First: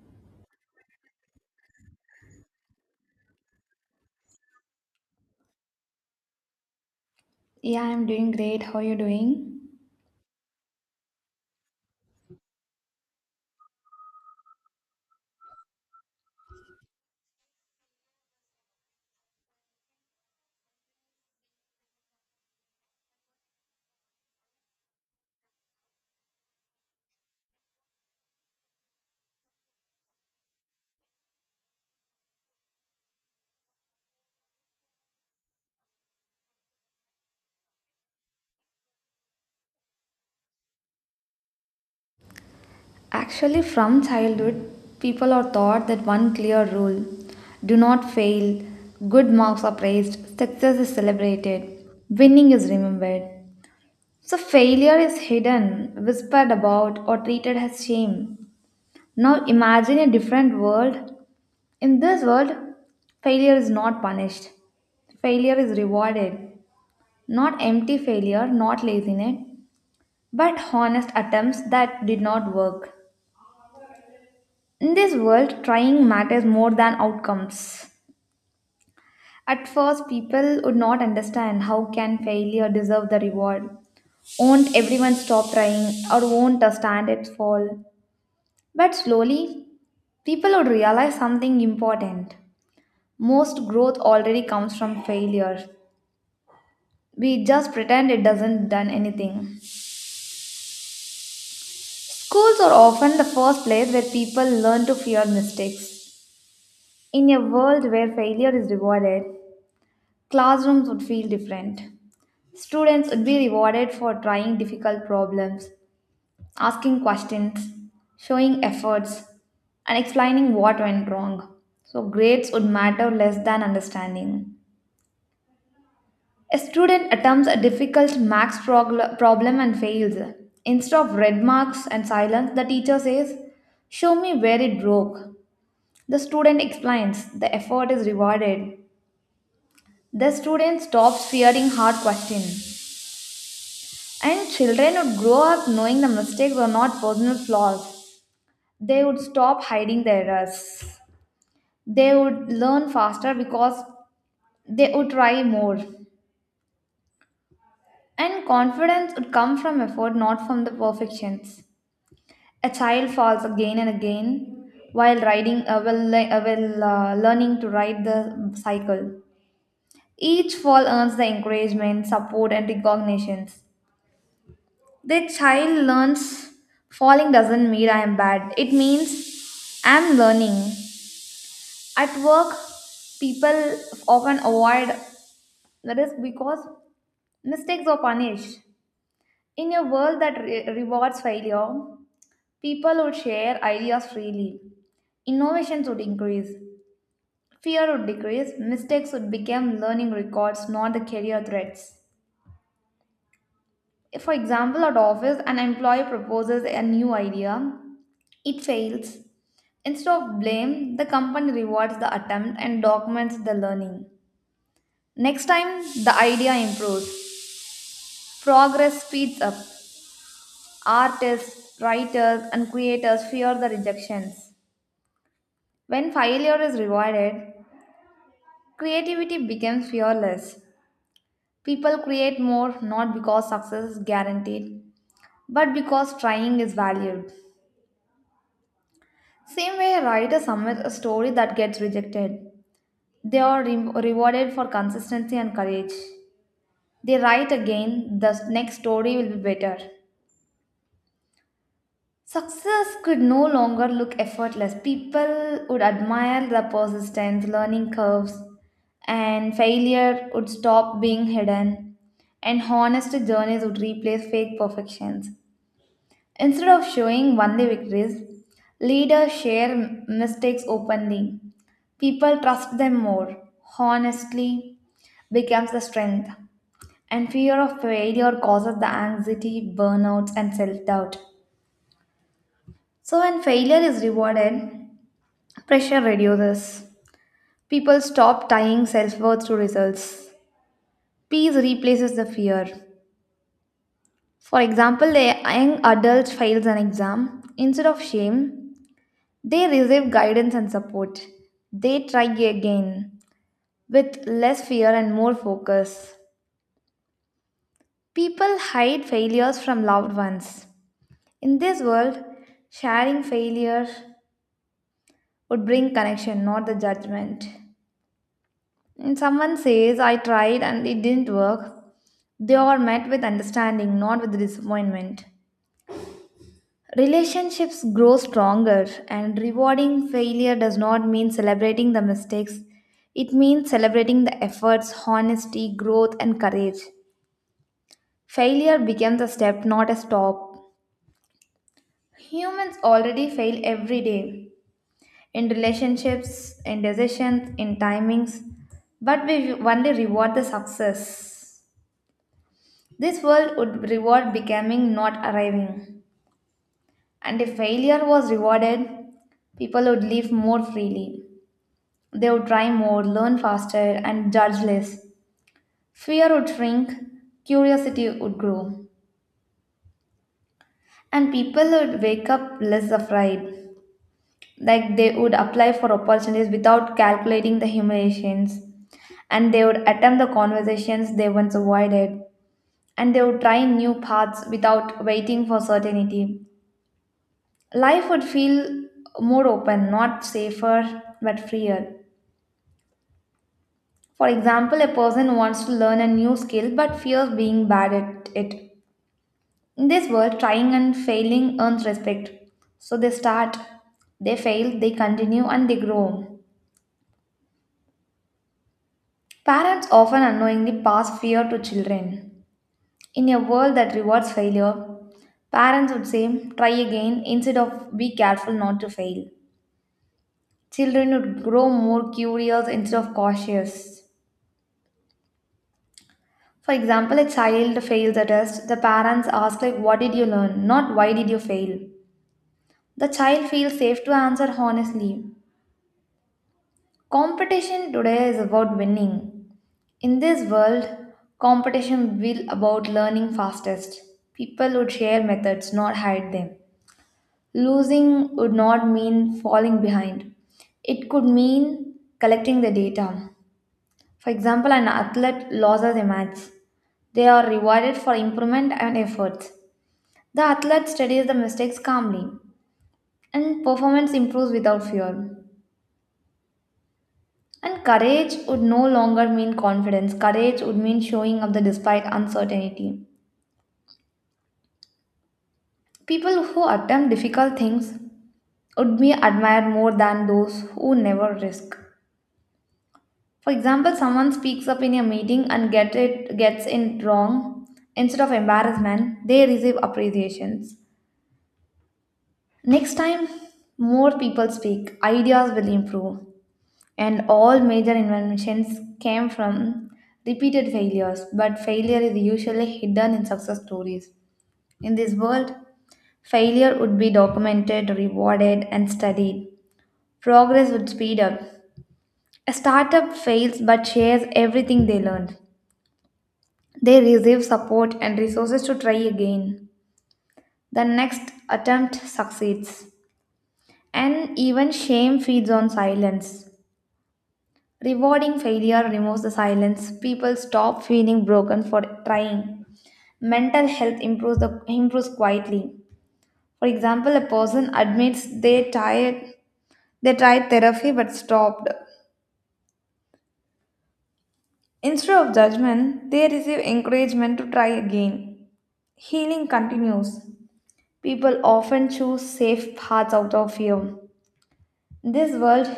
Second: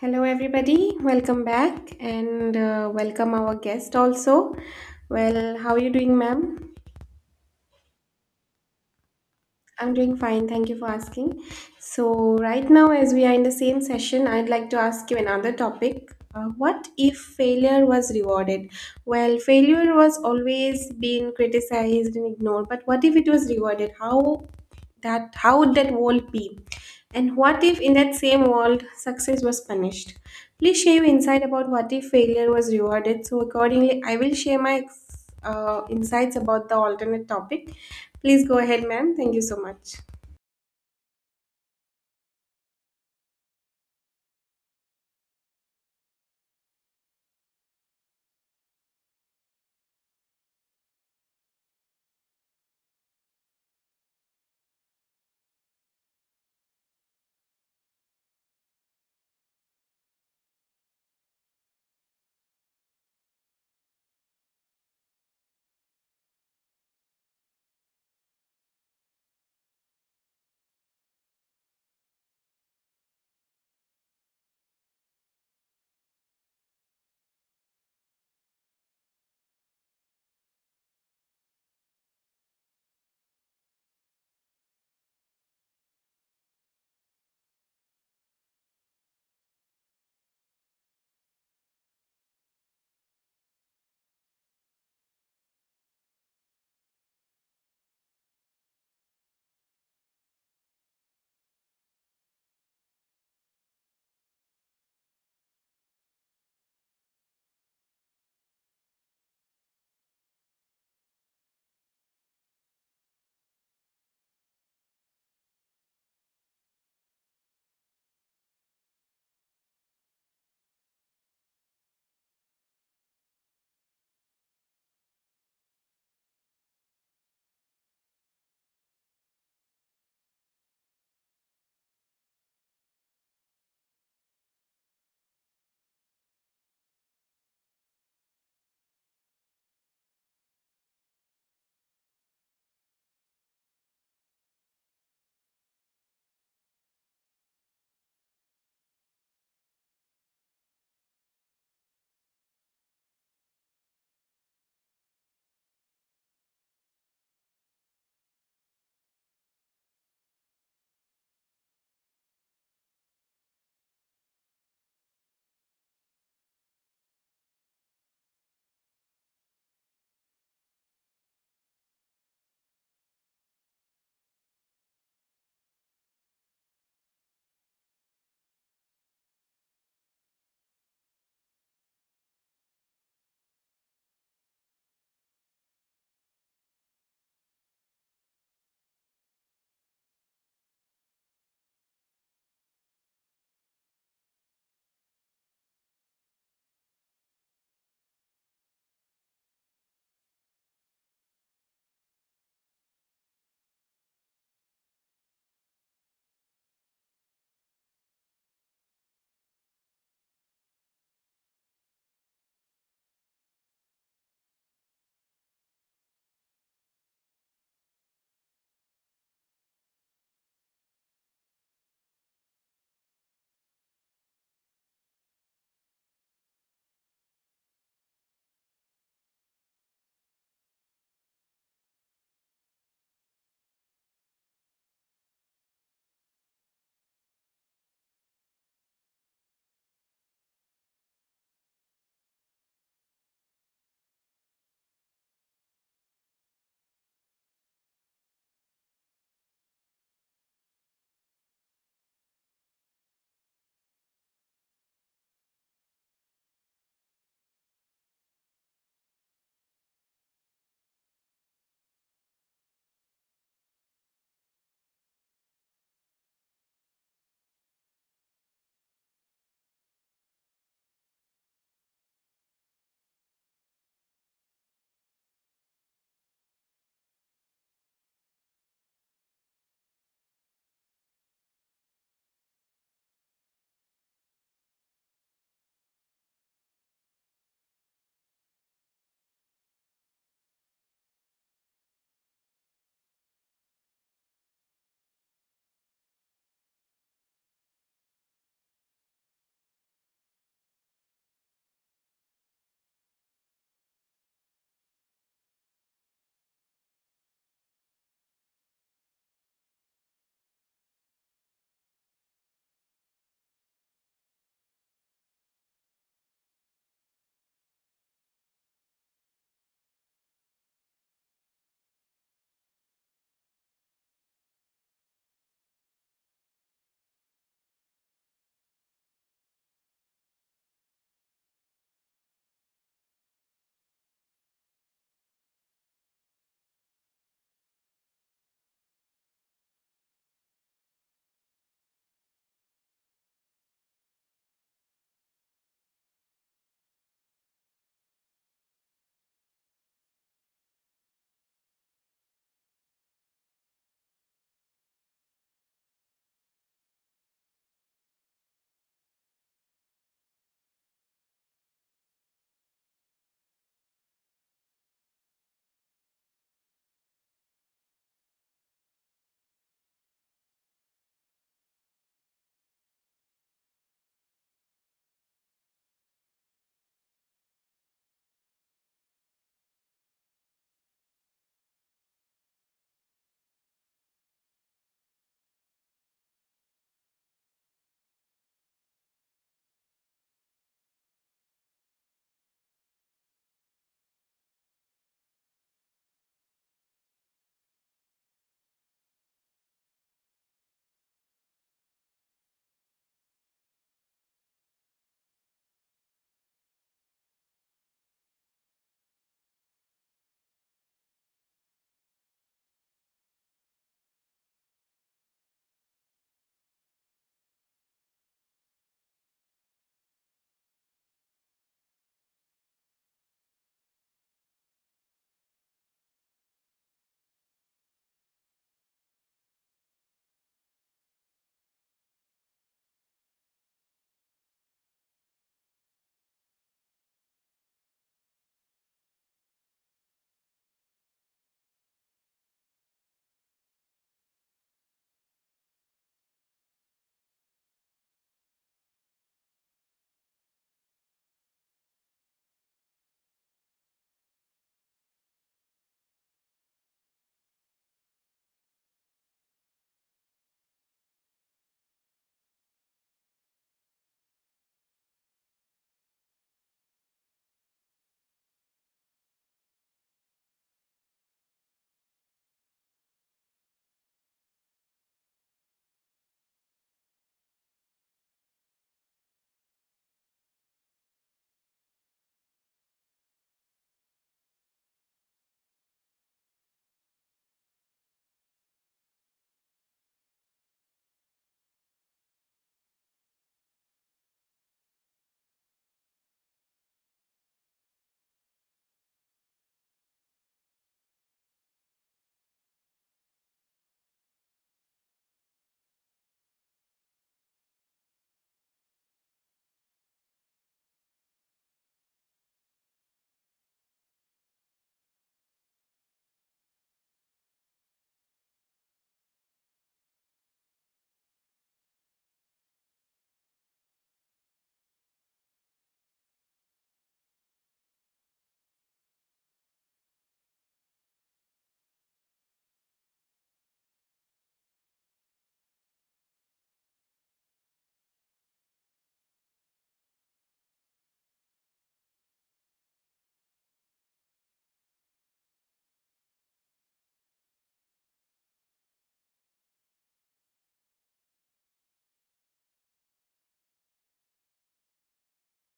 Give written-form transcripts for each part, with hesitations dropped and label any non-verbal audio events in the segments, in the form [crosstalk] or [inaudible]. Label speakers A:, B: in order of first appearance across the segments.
A: Hello, everybody. Welcome back and welcome our guest also. Well, how are you doing, ma'am?
B: Yeah, I'm doing great. How are you doing?
A: I'm doing fine. Thank you for asking. So, right now, as we are in the same session, I'd like to ask you another topic. What if failure was rewarded? Well, failure was always being criticized and ignored, but what if it was rewarded? How would that world be? And what if in that same world success was punished? Please share your insight about what if failure was rewarded. So accordingly, I will share my insights about the alternate topic. Please go ahead, ma'am. Thank you so much.
B: Actually, from childhood, people are taught that one clear rule: do not fail, good marks are praised, success is celebrated, winning is remembered. So, failure is hidden, whispered about, or treated as shame. Now, imagine a different world. In this world, failure is not punished, failure is rewarded. Not empty failure, not laziness, but honest attempts that did not work. In this world, trying matters more than outcomes. At first, people would not understand how can failure deserve the reward. Won't everyone stop trying or won't a stand fall? But slowly, people would realize something important. Most growth already comes from failure. We just pretend it doesn't done anything. Schools are often the first place where people learn to fear mistakes. In a world where failure is rewarded, classrooms would feel different. Students would be rewarded for trying difficult problems, asking questions, showing efforts, and explaining what went wrong. So, grades would matter less than understanding. A student attempts a difficult problem and fails. Instead of red marks and silence, the teacher says, show me where it broke. The student explains, the effort is rewarded. The student stops fearing hard questions. And children would grow up knowing the mistakes were not personal flaws. They would stop hiding their errors. They would learn faster because they would try more. And confidence would come from effort, not from the perfections. A child falls again and again while learning to ride the cycle. Each fall earns the encouragement, support, and recognitions. The child learns falling doesn't mean I am bad. It means I'm learning. At work, people often avoid the risk because mistakes are punished. In a world that rewards failure, people would share ideas freely. Innovations would increase. Fear would decrease. Mistakes would become learning records, not the career threats. If, for example, at office, an employee proposes a new idea, it fails. Instead of blame, the company rewards the attempt and documents the learning. Next time, the idea improves. Progress speeds up. Artists, writers, and creators fear the rejections. When failure is rewarded, creativity becomes fearless. People create more not because success is guaranteed, but because trying is valued. Same way, a writer submits a story that gets rejected. They are rewarded for consistency and courage. They write again, the next story will be better. Success could no longer look effortless. People would admire the persistence, learning curves, and failure would stop being hidden, and honest journeys would replace fake perfections. Instead of showing only victories, leaders share mistakes openly. People trust them more. Honestly becomes the strength. And fear of failure causes the anxiety, burnouts, and self doubt. So, when failure is rewarded, pressure reduces. People stop tying self worth to results. Peace replaces the fear. For example, a young adult fails an exam. Instead of shame, they receive guidance and support. They try again with less fear and more focus. People hide failures from loved ones. In this world, sharing failure would bring connection, not the judgment. When someone says, I tried and it didn't work, they are met with understanding, not with disappointment. Relationships grow stronger, and rewarding failure does not mean celebrating the mistakes. It means celebrating the efforts, honesty, growth, and courage. Failure becomes a step, not a stop. Humans already fail every day in relationships, in decisions, in timings, but we only reward the success. This world would reward becoming, not arriving. And if failure was rewarded, people would live more freely. They would try more, learn faster, and judge less. Fear would shrink, curiosity would grow, and people would wake up less afraid. Like they would apply for opportunities without calculating the humiliations, and they would attempt the conversations they once avoided, and they would try new paths without waiting for certainty. Life would feel more open, not safer, but freer. For example, a person wants to learn a new skill but fears being bad at it. In this world, trying and failing earns respect. So they start, they fail, they continue, and they grow. Parents often unknowingly pass fear to children. In a world that rewards failure, parents would say, try again instead of be careful not to fail. Children would grow more curious instead of cautious. For example, a child fails a test, the parents ask like what did you learn, not why did you fail. The child feels safe to answer honestly. Competition today is about winning. In this world, competition will about learning fastest. People would share methods, not hide them. Losing would not mean falling behind. It could mean collecting the data. For example, an athlete loses a match. They are rewarded for improvement and efforts. The athlete studies the mistakes calmly, and performance improves without fear. And courage would no longer mean confidence. Courage would mean showing up the despite uncertainty. People who attempt difficult things would be admired more than those who never risk. For example, someone speaks up in a meeting and gets it wrong. Instead of embarrassment, they receive appreciations. Next time, more people speak, ideas will improve, and all major inventions came from repeated failures, but failure is usually hidden in success stories. In this world, failure would be documented, rewarded, and studied. Progress would speed up. A startup fails but shares everything they learned. They receive support and resources to try again. The next attempt succeeds. And even shame feeds on silence. Rewarding failure removes the silence. People stop feeling broken for trying. Mental health improves quietly. For example, a person admits they tried therapy but stopped. Instead of judgment, they receive encouragement to try again. Healing continues. People often choose safe paths out of fear. In this world,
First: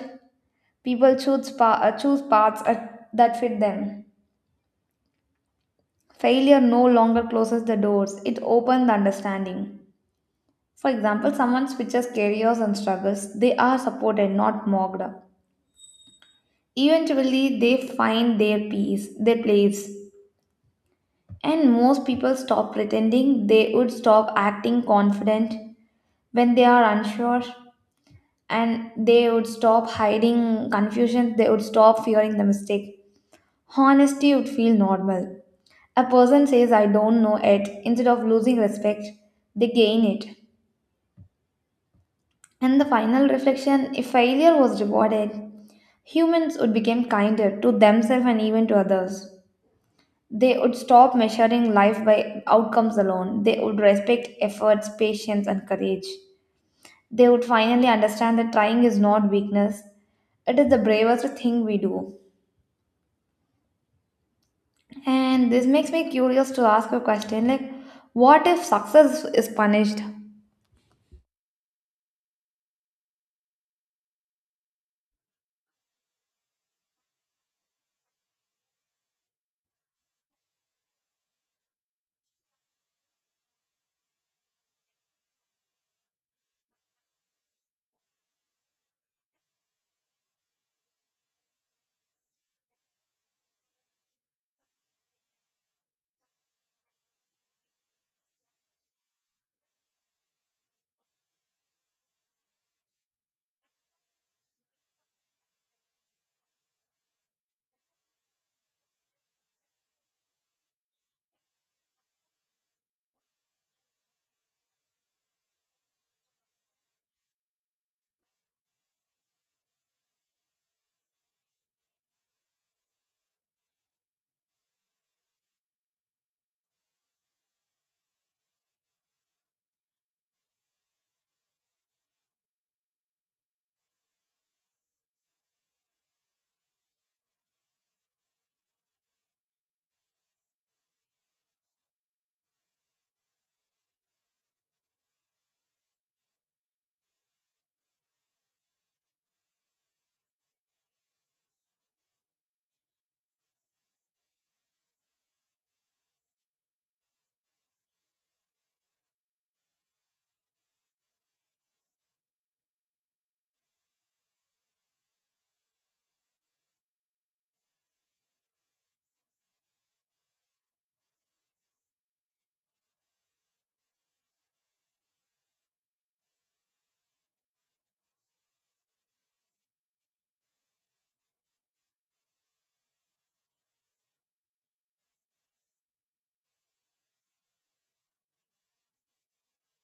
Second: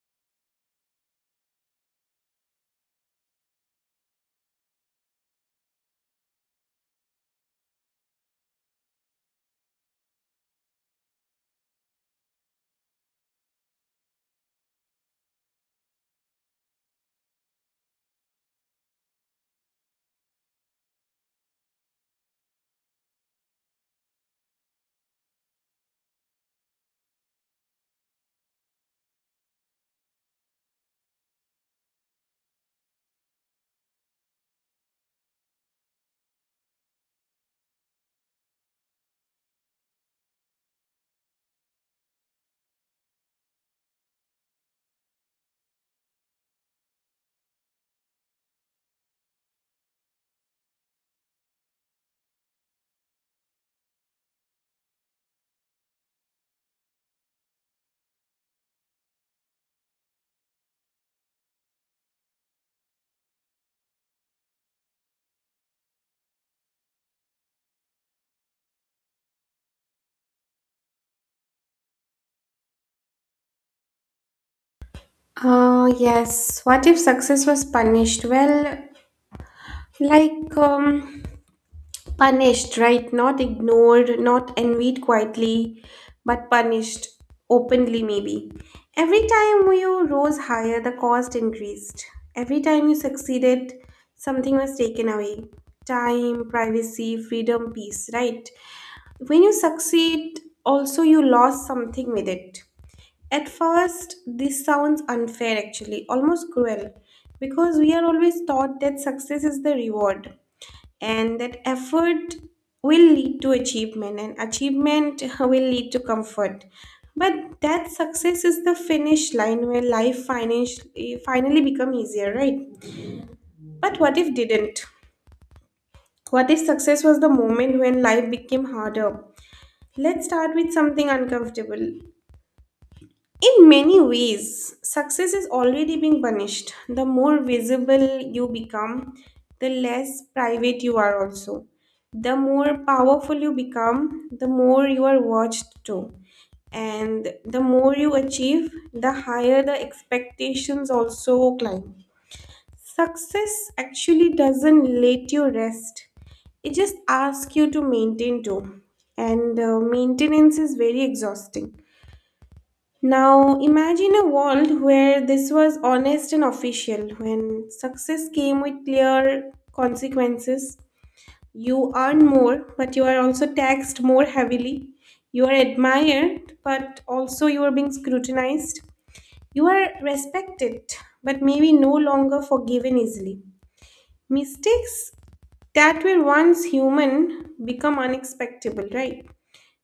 B: choose paths that fit them. Failure no longer closes the doors, it opens the understanding. For example, someone switches careers and struggles, they are supported, not mocked. Eventually, they find their peace, their place. And most people stop pretending, they would stop acting confident when they are unsure, and they would stop hiding confusion, they would stop fearing the mistake. Honesty would feel normal. A person says, I don't know it, instead of losing respect, they gain it. And the final reflection: if failure was rewarded, humans would become kinder to themselves and even to others. They would stop measuring life by outcomes alone. They would respect efforts, patience, and courage. They would finally understand that trying is not weakness, it is the bravest thing we do. And this makes me curious to ask a question like, what if success is punished?
A: Yes. What if success was punished? Well, like um, punished, right? Not ignored, not envied quietly, but punished openly, maybe. Every time you rose higher, the cost increased. Every time you succeeded, something was taken away time, privacy, freedom, peace, right? When you succeed, also you lost something with it. At first, this sounds unfair actually, almost cruel, because we are always taught that success is the reward and that effort will lead to achievement and achievement [laughs] will lead to comfort. But that success is the finish line where life financially finally become easier, right? But what if didn't? What if success was the moment when life became harder? Let's start with something uncomfortable. In many ways, success is already being punished. The more visible you become, the less private you are also. The more powerful you become, the more you are watched too. And the more you achieve, the higher the expectations also climb. Success actually doesn't let you rest. It just asks you to maintain too. And maintenance is very exhausting. Now, imagine a world where this was honest and official, when success came with clear consequences. You earn more, but you are also taxed more heavily. You are admired, but also you are being scrutinized. You are respected, but maybe no longer forgiven easily. Mistakes that were once human become unexpectable, right?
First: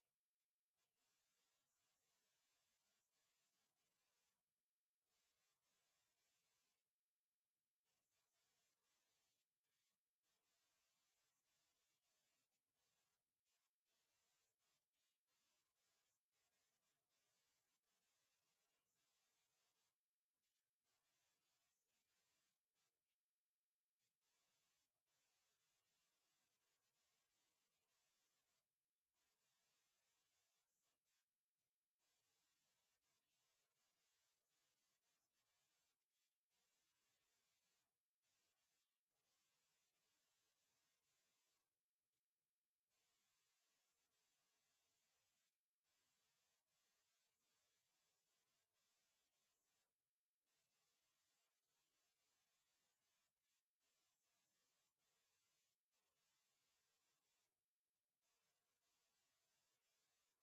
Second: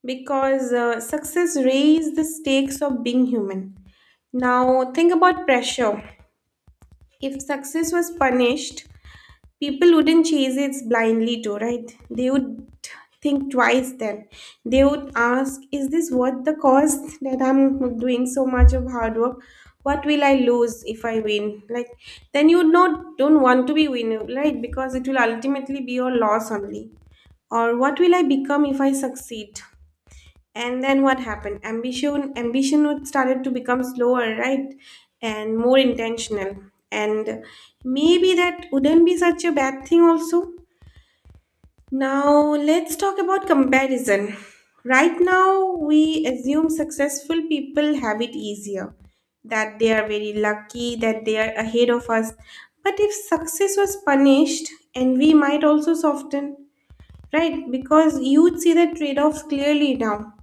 A: Because success raised the stakes of being human. Now, think about pressure. If success was punished, people wouldn't chase it blindly, too, right? They would think twice then. They would ask, is this worth the cost that I'm doing so much of hard work? What will I lose if I win? Like, then you not don't want to be winner, right? Because it will ultimately be your loss only. Or what will I become if I succeed? And then what happened, ambition would started to become slower, right? And more intentional, and maybe that wouldn't be such a bad thing also. Now let's talk about comparison. Right now we assume successful people have it easier, that they are very lucky, that they are ahead of us. But if success was punished, envy might also soften, right? Because you'd see the trade-offs clearly now.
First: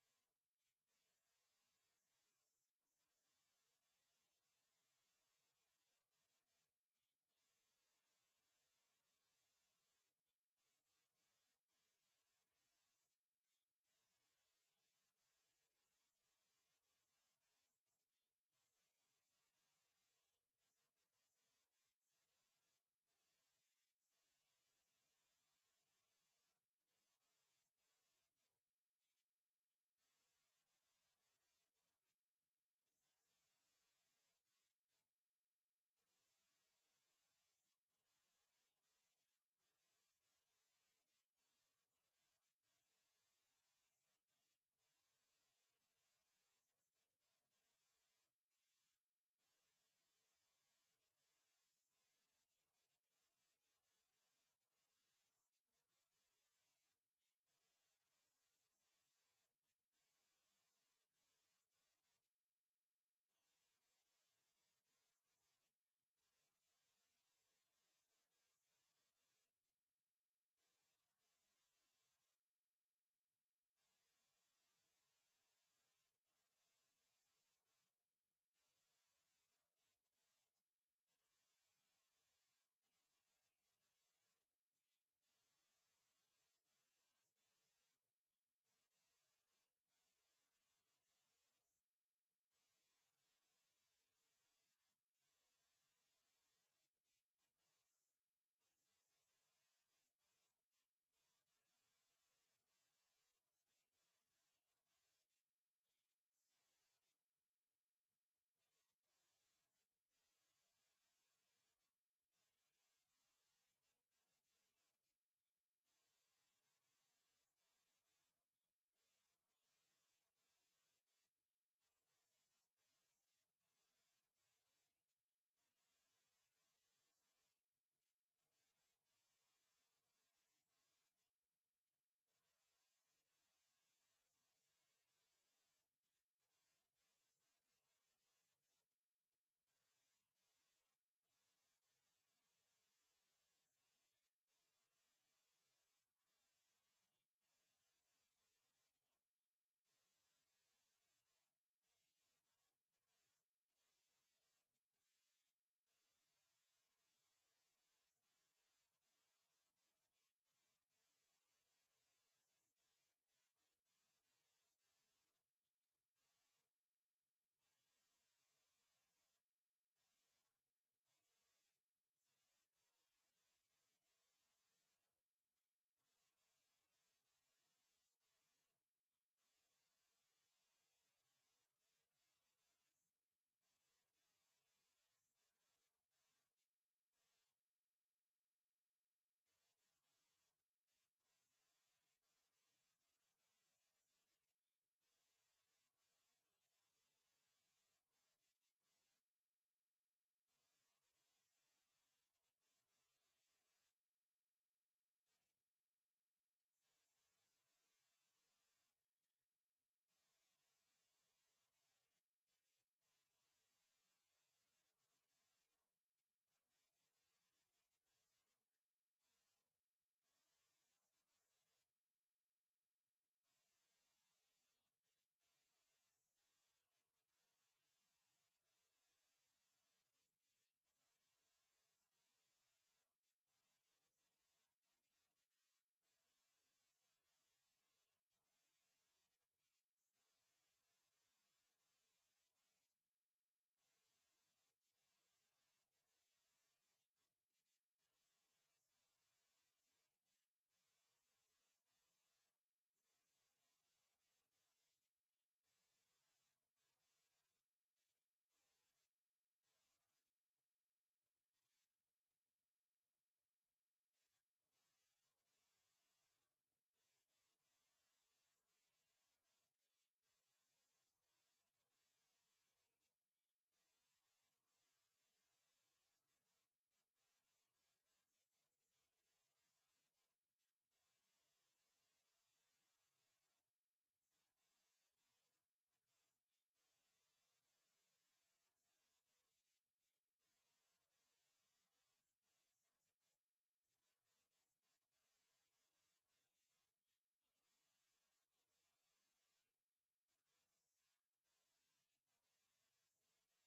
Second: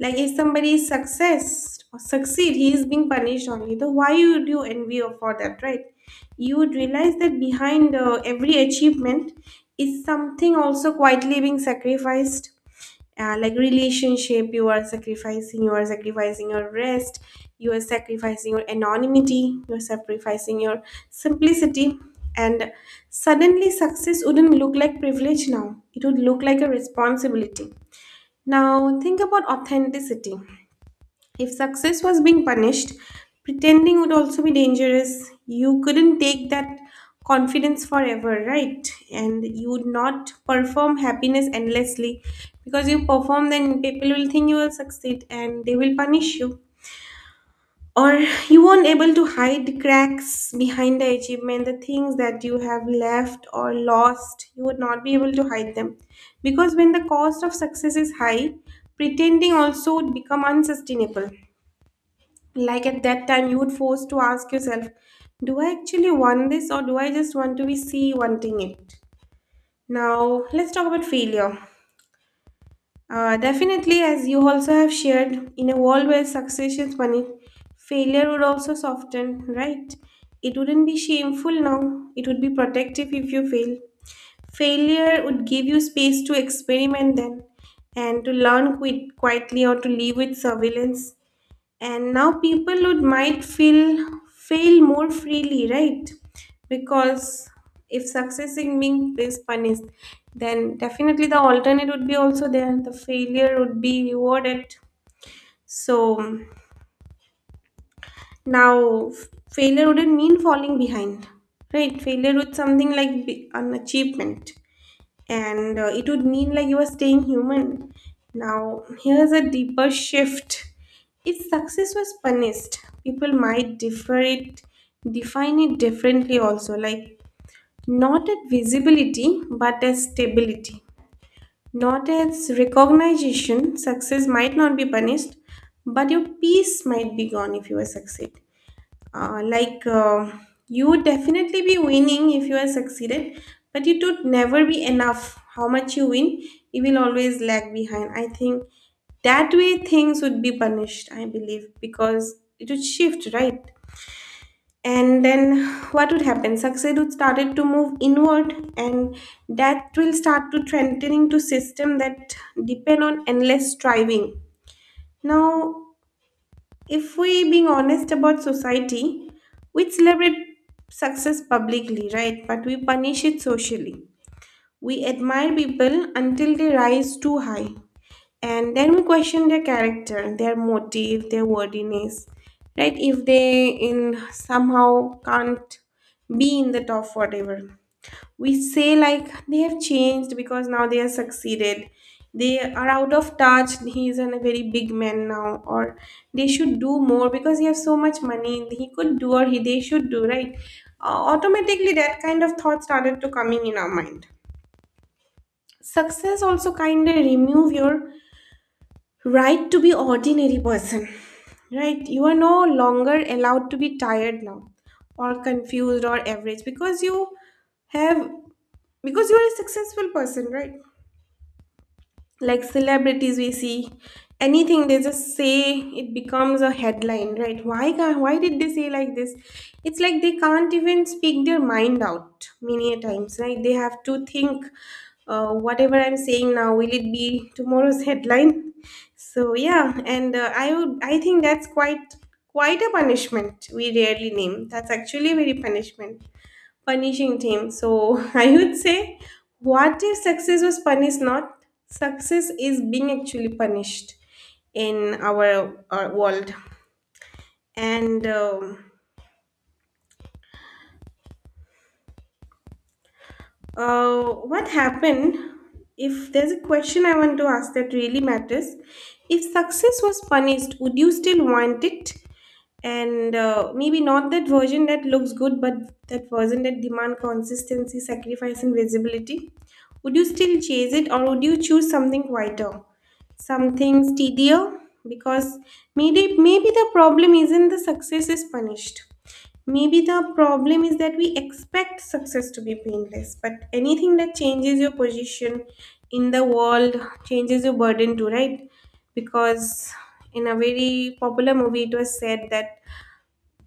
A: Like if somebody is success or succeed, he is being punished only. Though why would you envy her for that, right? You would realize that behind every achievement is something also quietly being sacrificed, like relationship you are sacrificing, you are sacrificing your rest, you are sacrificing your anonymity, you are sacrificing your simplicity. And suddenly success wouldn't look like privilege, now it would look like a responsibility. Now think about authenticity. If success was being punished, pretending would also be dangerous. You couldn't take that confidence forever, right? And you would not perform happiness endlessly because you perform, then people will think you will succeed and they will punish you. Or [laughs] you won't able to hide cracks behind the achievement, the things that you have left or lost. You would not be able to hide them because when the cost of success is high, pretending also would become unsustainable. Like at that time, you would force to ask yourself, do I actually want this or do I just want to be see wanting it? Now, let's talk about failure. Definitely, as you also have shared, in a world where success is money, failure would also soften, right? It wouldn't be shameful now, it would be protective if you fail. Failure would give you space to experiment then and to learn quit quietly or to live with surveillance. And now people would might feel fail more freely, right? Because if success in being is punished, then definitely the alternate would be also there, the failure would be rewarded. So now failure wouldn't mean falling behind. Right, failure would something like be an achievement. And it would mean like you are staying human. Now, here's a deeper shift. If success was punished, people might differ it, define it differently also, like not at visibility but as stability. Not as recognition, success might not be punished, but your peace might be gone if you are succeed. uh, like uh, you would definitely be winning if you are succeeded, but it would never be enough how much you win. You will always lag behind, I think. That way things would be punished, I believe, because it would shift, right? And then what would happen, success would started to move inward, and that will start to trending to system that depend on endless striving. Now, if we being honest about society, we celebrate success publicly, right? But we punish it socially. We admire people until they rise too high. And then we question their character, their motive, their worthiness. Right? If they in somehow can't be in the top whatever, we say like they have changed because now they are succeeded, they are out of touch, he is a very big man now. Or they should do more because he has so much money, he could do, or he they should do, right? Automatically that kind of thought started to coming in our mind. Success also kind of remove your right to be ordinary person. Right, you are no longer allowed to be tired now or confused or average because you have, because you're a successful person, right? Like celebrities we see, anything they just say, it becomes a headline, right? why can't, Why did they say like this? It's like they can't even speak their mind out many a times, right? They have to think, whatever I'm saying now, will it be tomorrow's headline? So yeah, and I think that's quite a punishment we rarely name. That's actually very punishment punishing him. So [laughs] I would say, what if success was punished? Not success is being actually punished in our world. And uh, what happened? If there's a question I want to ask that really matters, if success was punished, would you still want it? And maybe not that version that looks good, but that version that demand consistency sacrifice and visibility. Would you still chase it or would you choose something quieter, something steadier? Because maybe the problem isn't the success is punished. Maybe the problem is that we expect success to be painless, but anything that changes your position in the world changes your burden too, right? Because in a very popular movie it was said that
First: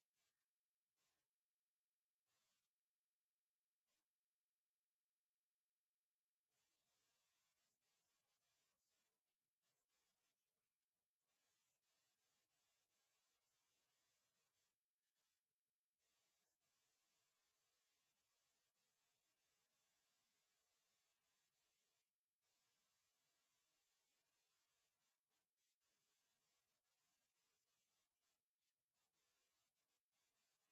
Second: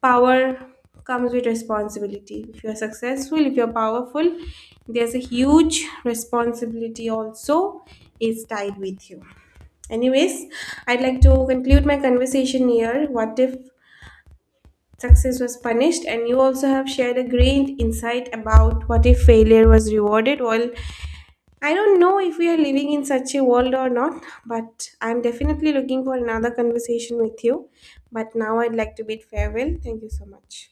A: power comes with responsibility. If you're successful, if you're powerful, there's a huge responsibility also is tied with you. Anyways, I'd like to conclude my conversation here. What if success was punished, and you also have shared a great insight about what if failure was rewarded. Well, I don't know if we are living in such a world or not, but I'm definitely looking for another conversation with you. But now I'd like to bid farewell. Thank you so much.